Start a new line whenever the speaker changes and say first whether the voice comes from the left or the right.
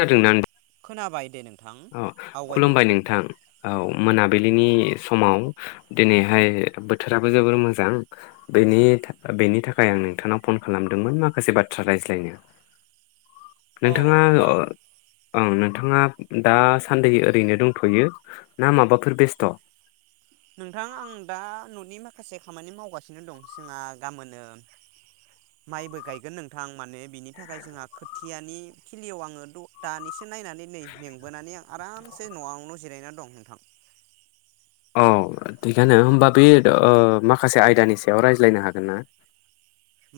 left: जादोंनान
right: खोनाबाय दे नों
left: अ खुलुमबाय नोंथां औ मोनाबिलिनि समाव दिनैहाय बोथोराबो जोबोर मोजां बेनि था बेनि थाखाय आं नोंथांनाव फन खालामदोंमोन माखासे बाथ्रा रायज्लायनो।
right: औ
left: नोंथाङा अ
right: नोंथां
left: औ नोंथाङा दासान्दि ओरैनो दंथयो ना माबाफोर बेस्थ?
right: नोंथां आं दा ननि माखासे खामानि मावगासिनो दं जोंहा गामोनो माइबो गायगोन नोंथां माने बिनि थाखाय जोंहा खोथियानि खिलियाव आङो द दानिस एसे नायनानै नै मेंबोनानै आं आरामसे नआवनो जिरायनानै दं नोंथां।
left: औ थिगानो होमबा बे ओ माखासे आयदानि सायाव रायज्लायनो हागोन ना?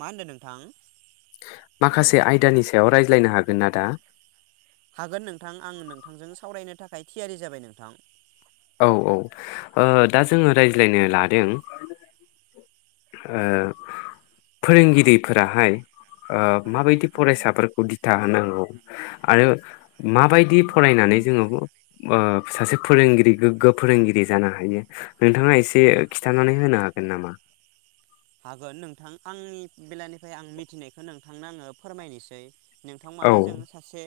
right: मा होन्दों नोंथां?
left: माखासे आयदानि सायाव रायज्लायनो हागोन आ दा?
right: हागोन नोंथां आं नोंथांजों सावरायनो थाखाय थियारि जाबाय नोंथां
left: औ औ ओ दा जोङो रायज्लायनो लादों ओ फोरोंगिरिफोराहाय ओ माबायदि फरायसाफोरखौ दिथा होनांगौ आरो माबायदि फरायनानै जोङो ओ सासे फोरोंगिरि गोग्गो फोरोंगिरि जानो हायो नोंथाङा एसे खिन्थानानै होनो हागोन नामा
right: हागोन नोंथां आंनि बेलानिफ्राय आं मिथिनायखौ नोंथांनो आङो फोरमायनिसै नोंथां
left: औ
right: माने जों सासे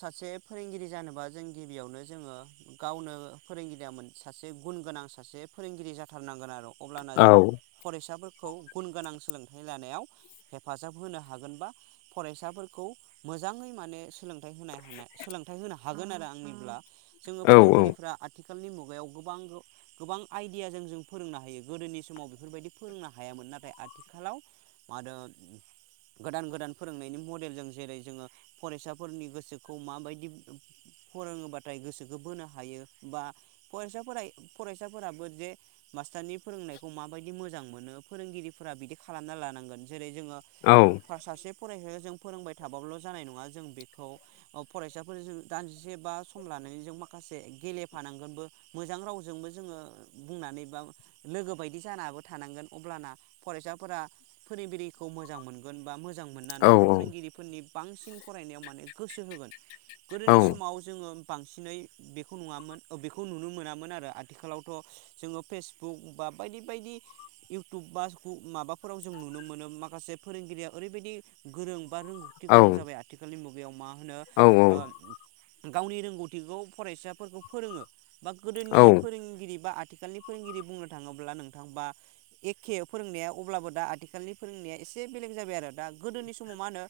right: सासे फोरोंगिरि जानोबा जों गिबियावनो जोङो गावनो फोरोंगिरिया मोन सासे गुन गोनां सासे फोरोंगिरि जाथारनांगोन आरो अब्लाना
left: औ
right: जों फरायसाफोरखौ गुन गोनां सोलोंथाइ लानायाव हेफाजाब होनो हागोनबा फरायसाफोरखौ मोजाङै माने सोलों होनो हानाय सोलोंथाइ होनो हायो। हागोन आरो आंनिब्ला जोङो
left: औ
right: फोरोंगिरिफ्रा आथिखाल आथिखालनि मुगायाव गोबां गोबां आइडियाजों जों फोरोंनो हायो गोदोनि समाव बेफोरबायदि फोरोंनो हायामोन नाथाय आथिखालाव आरो गोदान गोदान फोरोंनायनि मडेलजों जेरै जोङो फरायसाफोरनि गोसोखौ माबायदि फोरोङोबाथाय गोसोखौ बोनो हायो बा फरायसाफोरा फरायसाफोराबो जे मास्टारनि फोरोंनायखौ मा बायदि मोजां मोनो फोरोंगिरिफोरा बिदि खालामना लानांगोन जेरै जोङो
left: औ
right: फार सासे फराय जों फोरोंबाय थाबाबल जानाय नङा जों बेखौ फरायसाफोरजों दानजसे बा सम लानानै जों माखासे गेलेफानांगोनबो मोजां रावजोंबो जोङो बुंनानै बा लोगो बाय बिदि जानाबो थानांगोन अब्ला फरायसाफोरा फोरोंगिरिखौ मोजां मोनगोन बा मो मोजां
left: औ
right: मोननानै फोरोंगिरिफोरनि बांसिन फरायनायाव माने गोसो होगोन।
left: औ
right: गोदोनि समाव जोङो बांसिनै बेखौ नङामोन बेखौ नुनो मोनामोन आरो आथिखालावथ जोङो फेसबुक बा बायदि बायदि इउटुब बा माबाफोराव जों नुनो मोनो माखासे फोरोंगिरिया ओरैबायदि गोरों बा रोंगौथि
left: औ
right: गोनां जाबाय आथिखालनि मुं बेयावमा होनो
left: औ
right: गावनि रोंगौथिखौ फरायसाफोरखौ फोरोङो बा गोदोनि
left: औ
right: फोरोंगिरि बा आथि आथिखालनि फोरोंगिरि बुंनो थाङोब्ला अब्ला नोंथांबा एखे फोरोंनाया अब्लाबो दा आथिखालनि फोरोंनाया एसे बेलेग जाबाय आरो दा गोदोनि समाव मा होनो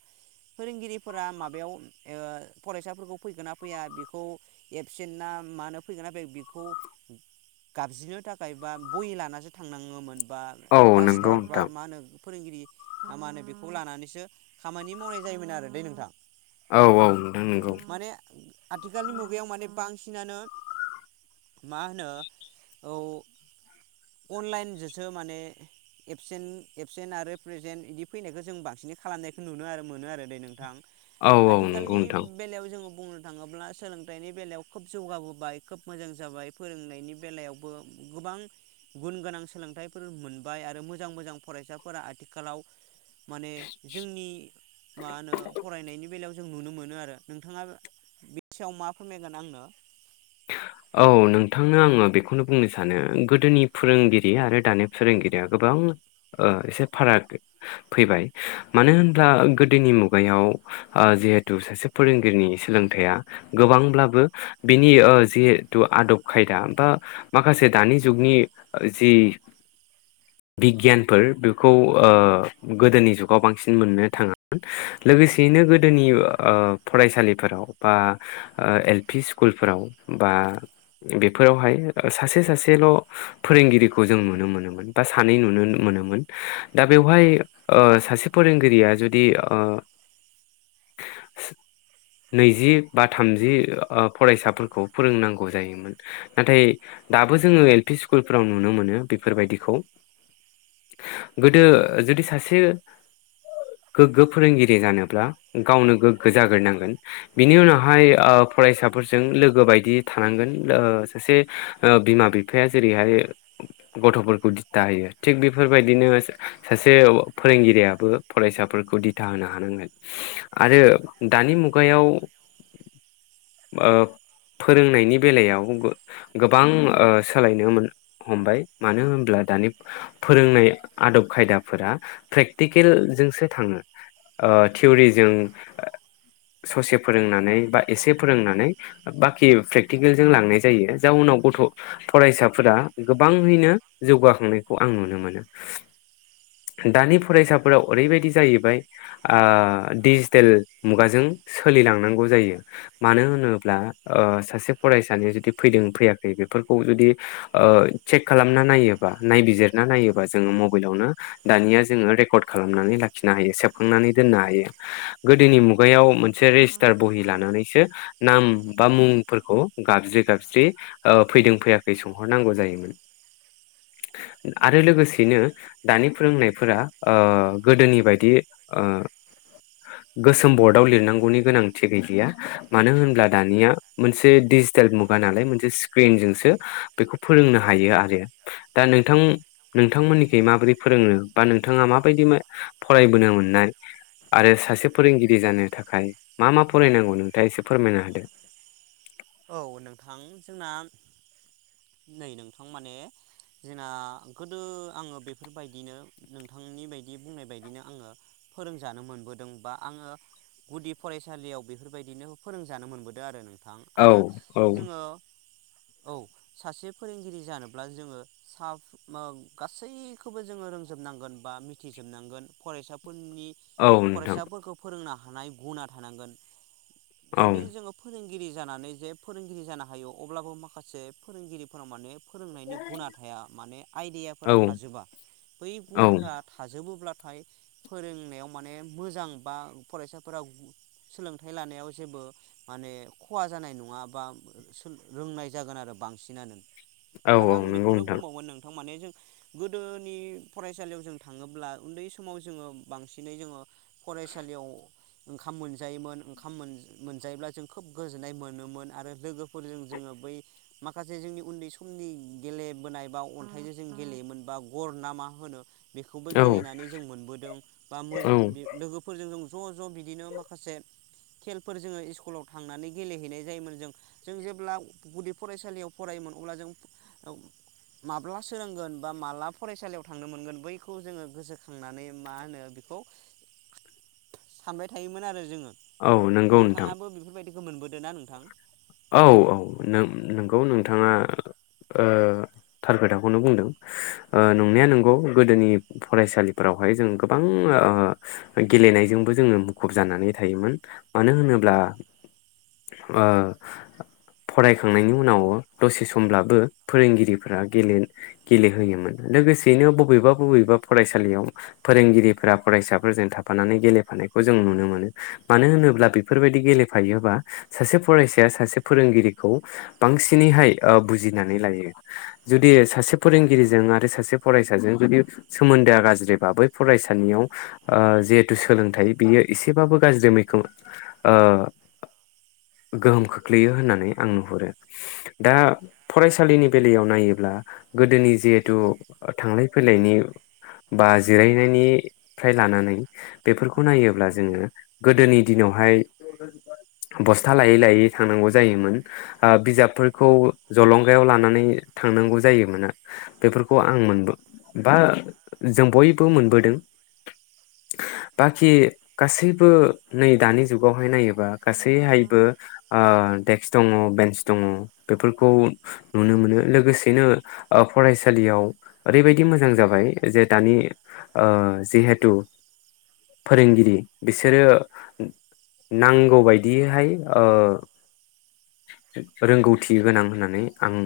right: फोरोंगिरिफोरा माबायाव फरायसाफोरखौ फैगोना फैया बेखौ एबसेन्ट ना मानो फैगोन ना फैया बेखौ गाबज्रिनो थाखाय बा बहि लानासो थांनाङोमोन बा
left: औ नंगौ
right: टासटार बा
left: नोंथां
right: मा होनो फोरोंगिरि ना मा होनो बेखौ लानानैसो खामानि मावनाय जायोमोन आरो दै नोंथां
left: औ औ नोंथां नंगौ
right: माने आथिखालनि मुगायाव माने बांसिनानो मा होनो औ अनलाइनजोंसो माने एबसेन एबसेन्ट आरो प्रेजेन्ट बिदि फैनायखौ जों बांसिनै खालामनायखौ नुनो आरो मोनो आरो दे नोंथां।
left: औ औ नंगौ
right: आथिखालनि
left: नोंथां
right: बेलायाव जोङो बु बुंनो थाङोब्ला सोलोंथाइनि बेलायाव खोब जौगाबोबाय खोब मोजां जाबाय फोरोंनायनि बेलायावबो गोबां गुन गोनां सोलोंथाइफोर मोनबाय आरो मोजां मोजां फरायसाफोरा आथिखालाव माने जोंनि मा होनो फरायनायनि बेलायाव जो जों नुनो मोनो आरो नोंथाङा बे सायाव मा फोरमायगोन आंनो
left: औ नोंथांनो आङो बेखौनो बुंनो सानो गोदोनि फोरोंगिरि आरो दानि फोरोंगिरिया गोबां ओ एसे फाराग ओ फैबाय मानो होनब्ला गोदोनि मुगायाव जिहेथु सासे फोरोंगिरिनि सोलोंथाइया गोबांब्लाबो नि ओ जिहेतु आदब खायदा बा माखासे दानि जुगनि जि बिगियानफोर बिखौ ओ गोदोनि जुगाव बांसिन मोननो थाङामोन लोगोसेयै नो गोदोनि ओ फरायसालिफोराव बा ओ ए ल पि इसकु नि स्कुलफोराव बा बेफोरावहाय सासे सासेल फोरोंगिरिखौ जों नुनो मोनोमोन बा सानै नुनो मोनोमोन दा बेवहाय सासे फोरोंगिरिया जुदि ओ नैजि बा थामजि ओ फरायसाफोरखौ फोरोंनांगौ जायोमोन नाथाय दाबो जोङो एल पि स्कुलफोराव नुनो मोनो बेफोरबायदिखौ गोदो जुदि सासे गोग्गो फोरोंगिरि जानोब्ला गावनो गोग्गो जाग्रोनांगोन बिनि उनावहाय ओ फरायसा फोरजों लोगो बायदि थानांगोन ओ सासे ओ बिमा बिफाया जेरैहाय गथफोरखौ दिथा होयो थिग बेफोरबायदिनो सासे फोरोंगिरियाबो फरायसाफोरखौ दिथा होनो हानांगोन। आरो दानि मुगायाव ओ फोरोंनायनि बेलायाव गोबां ओ सोलायनो हमबाय मानो होनब्ला दानि फोरोंनाय आदब खायदाफोरा प्रेख्टिकेलजोंसो थाङो ओ थियरिजों ससे फोरोंनानै बा एसे फोरोंनानै बाखि प्रेख्टिकेल जों लांनाय जायो जावनाव गथ फरायसाफोरा गोबाङैनो जौगाखांनायखौ आं नुनो मोनो। दानि फरायसाफोराव ओरैबायदि जाहैबाय ओ डिजिटेल मुगाजों सोलिलांनांगौ जायो मानो होनोब होनोब्ला ओ सासे फरायसानिया जुदि फैदों फैयाखै बेफोरखौ जुदि ओ चेक खालामना नायोबा नायबिजिरना नायोबा जोङो मबाइलावनो दानिया जोङो रेकर्ड खालामनानै लाखिनो हायो सेबखांनानै दोननो हायो। गोदोनि मुगायाव मोनसे रेजिस्टार बहि लानानैसो नाम बा मुंफोरखौ गाबज्रि गाबज्रि ओ फैदों फैयाखै सोंहरनांगौ जायोमोन आरो लोगोसेयैनो दानि फोरोंनायफोरा ओ गोदोनि बायदि ओ गोसोम बर्डआव लिरनांगौनि गोनांथि गैलिया मानो होन ब्ला दानिया मोनसे डिजिटेल मुगा नालाय मोनसे स्क्रिनजोंसो बेखौ फोरोंनो हायो आरो। दा नोंथां नोंथांमोननिखै माबोरै फोरोङनो बा नोंथाङा माबायदि फरायबोनो मोननाय आरो सासे फोरोंगिरि जानो थाखाय मा मा फरायनांगौ नोंथाङा एसे फोरमायनो हो [inaudible]
right: औ नोंथां जोंना नै नोंथां माने जोंना गोदो आङो बेफोरबायदिनो नोंथांनि बायदि बुंनाय बायदिनो आङो फोरोंजानो मोनबोदों बा आङो गुदि फरायसालियाव बेफोरबायदिनो फोरोंजानो मोनबोदों आरो नोंथां।
left: औ
right: आरो
left: औ।
right: जोङो औ सासे फोरोंगिरि जानोब्ला जोङो साब ओ गासैखौबो जोङो रोंजोबनांगोन बा मिथिजोबनांगोन फरायसाफोर नि
left: औ नोंथां
right: फरायसाफोरखौ फोरोंना थानाय गुना थानांगोन
left: औ
right: जुदि जोङो फोरोंगिरि जानानै जे फोरोंगिरि जानो हायो अब्लाबो माखासे फोरोंगिरिफोराव माने फोरोंनायनि गुना थाया माने आइडियाफोरा
left: औ
right: थाजोबा बै
left: औ
right: गुनफोरा थाजोबोब्ला थाय फोरोंनायाव माने मोजां बा फरायसाफोरा सोलोंथाय लानायाव जेबो माने खहा जानाय नङा बा रोंनाय जागोन आरो बांसिनानो।
left: औ
right: आरो आं
left: नंगौ
right: बेखौनो
left: नोंथां
right: बुंबावगोन नोंथां माने गोदोनि फरायसालियाव जों थाङोब्ला उन्दै समाव जोङो बांसिनै जोङो फरायसालियाव ओंखाम मोनजायोमोन ओखाम मोनजायोब्ला जों खोब गोजोन्नाय मोनोमोन आरो लोगोफोरजों जोङो बै माखासे जोंनि उन्दै समनि गेलेबोनाय बा अन्थायजों जों गेलेयोमोन बा गर ना मा होनो बेखौबो
left: औ
right: गेलेनानै जों मोनबोदों बा
left: औ
right: लोगोफोरजों जों ज ज बिदिनो माखासे खेलफोर जोङो इस्कुलाव थांनानै गेलेहैनाय जायोमोन जों जों जेब्ला गुदि फरायसालियाव फरायोमोन अब्ला जों माब्ला सोरगोन बा माब्ला फरायसालियाव थांनो मोनगोन बैखौ जोङो गोसोखांनानै मा होनो बेखौ सानबाय थायोमोन आरो जोङो।
left: औ नोंगौ नोंथां।
right: बेखौ मोनबोदों ना नोंथां?
left: औ औ नोंगौ नोंथाङा ओ थार खोथाखौनो बुंदों ओ नंनाया नोंगौ गोदोनि फरायसालिफोरावहाय जों गोबां ओ गेलेनायजोंबो जोङो मुखुब जानानै थायोमोन मानो होनोब्ला ओ फरायखांनायनि उनाव दसे समब्लाबो फोरोंगिरिफोरा गेलेहोयोमोन लोगोसेयैनो बबेबा बबेबा फरायसालियाव फोरोंगिरिफोरा फरायसाफोरजों थाफानानै गेलेफानायखौ जों नुनो मोनो मानो होनोब्ला बेफोरबायदि गेलेफायोबा सासे फरायसा सासे फोरोंगिरिखौ बांसिनैहाय ओ बुजिनानै लायो जुदि सासे फोरोंगिरिजों आरो सासे फरायसाजों जुदि सोमोन्दोआ गाज्रिबा बै फरायसानियाव ओ जिहेथु सोलोंथाय बियो एसेबाबो गाज्रि मैखोम ओ गोहोम खोख्लैयो होन्नानै आं नुहुरो। दा फरायसालिनि बेलायाव नायोब्ला गोदोनि जिहेथु थांलाय फैलायनि बा जिरायनायनिफ्राय लानानै बेफोरखौ नायोब्ला जोङो गोदोनि दिनावहाय बस्था लायै लायै थांनांगौ जायोमोन ओ बिजाबफोरखौ जलंगायाव लानानै थांनांगौ जायोमोना बेफोरखौ आं मोनबो बा जों बयबो मोनबोदों। बाखि गासैबो नै दानि जुगावहाय नायोबा बा गासै हाय ओ देक्स दङ बेन्स दङ बेफोरखौ नुनो मोनो लोगोसेनो ओ फरायसालियाव ओरैबायदि मोजां जाबाय जे दानि ओ जिहेथु फोरोंगिरि बिसोरो नांगौ बायदियैहाय ओ रोंगौथि गोनां होन्नानै आं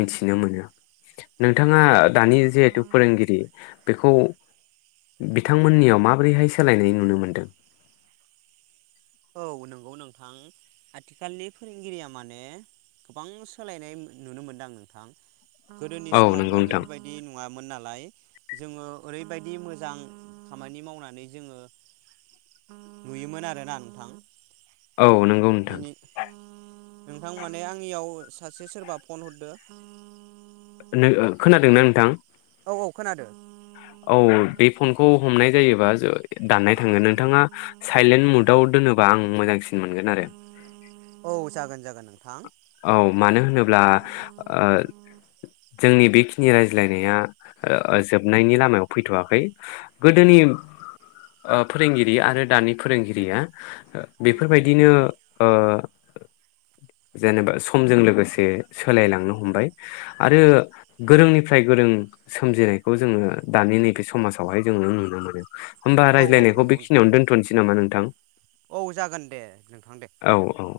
left: मिथिनो मोनो। नोंथाङा दानि जिहेथु फोरोंगिरि बेखौ बिथांमोन्नियाव माबोरैहाय सोलायनाय नुनो मोन्दों?
right: औ नोंगौ नोंथां। आथिखालनि फोरोंगिरिया माने गोबां सोलायनाय नुनो मोन्दां नोंथां। गोदोनि
left: औ
right: समावथ
left: नंगौ नोंथां
right: बेफोरबायदि नङामोन ना लाइ जोङो ओरैबायदि मोजां खामानि मावनानै जोङो नुयोमोन आरोना थां।
left: औ नोंगौ नोंथां।
right: नोंथां माने आंनियाव सासे सोरबा फन हरदो।
left: नोङो खोनादोंना नोंथां।
right: औ औ खोनादो।
left: औ बे फनखौ हमनाय जायोबा दाननाय थाङो नोंथाङा साइलेन्द मुदाव दोनोबा आं मोजांसिन मोनगोन आरो।
right: औ जागोन जागोन नोंथां।
left: औ मानो होनोब्ला ओ जोंनि बेखिनि रायज्लायनाया ओ जोबनायनि लामायाव फैथवाखै गोदोनि ओ फोरोंगिरि आरो दानि फोरोंगिरिया बेफोरबायदिनो ओ जेनेबा समजों लोगोसे सोलायलांनो हमबाय आरो गोरोंनिफ्राय गोरों सोमजिनायखौ जोङो दानि नैबे समाजावहाय जोङो नुनो मोनो। होमबा
right: औ औ
left: रायज्लायनायखौ
right: नंगौ नोंथां
left: बेखनियाव दोनथनोसै नामा नोंथां।
right: औ जागोन दे नोंथां दे जागोन औ।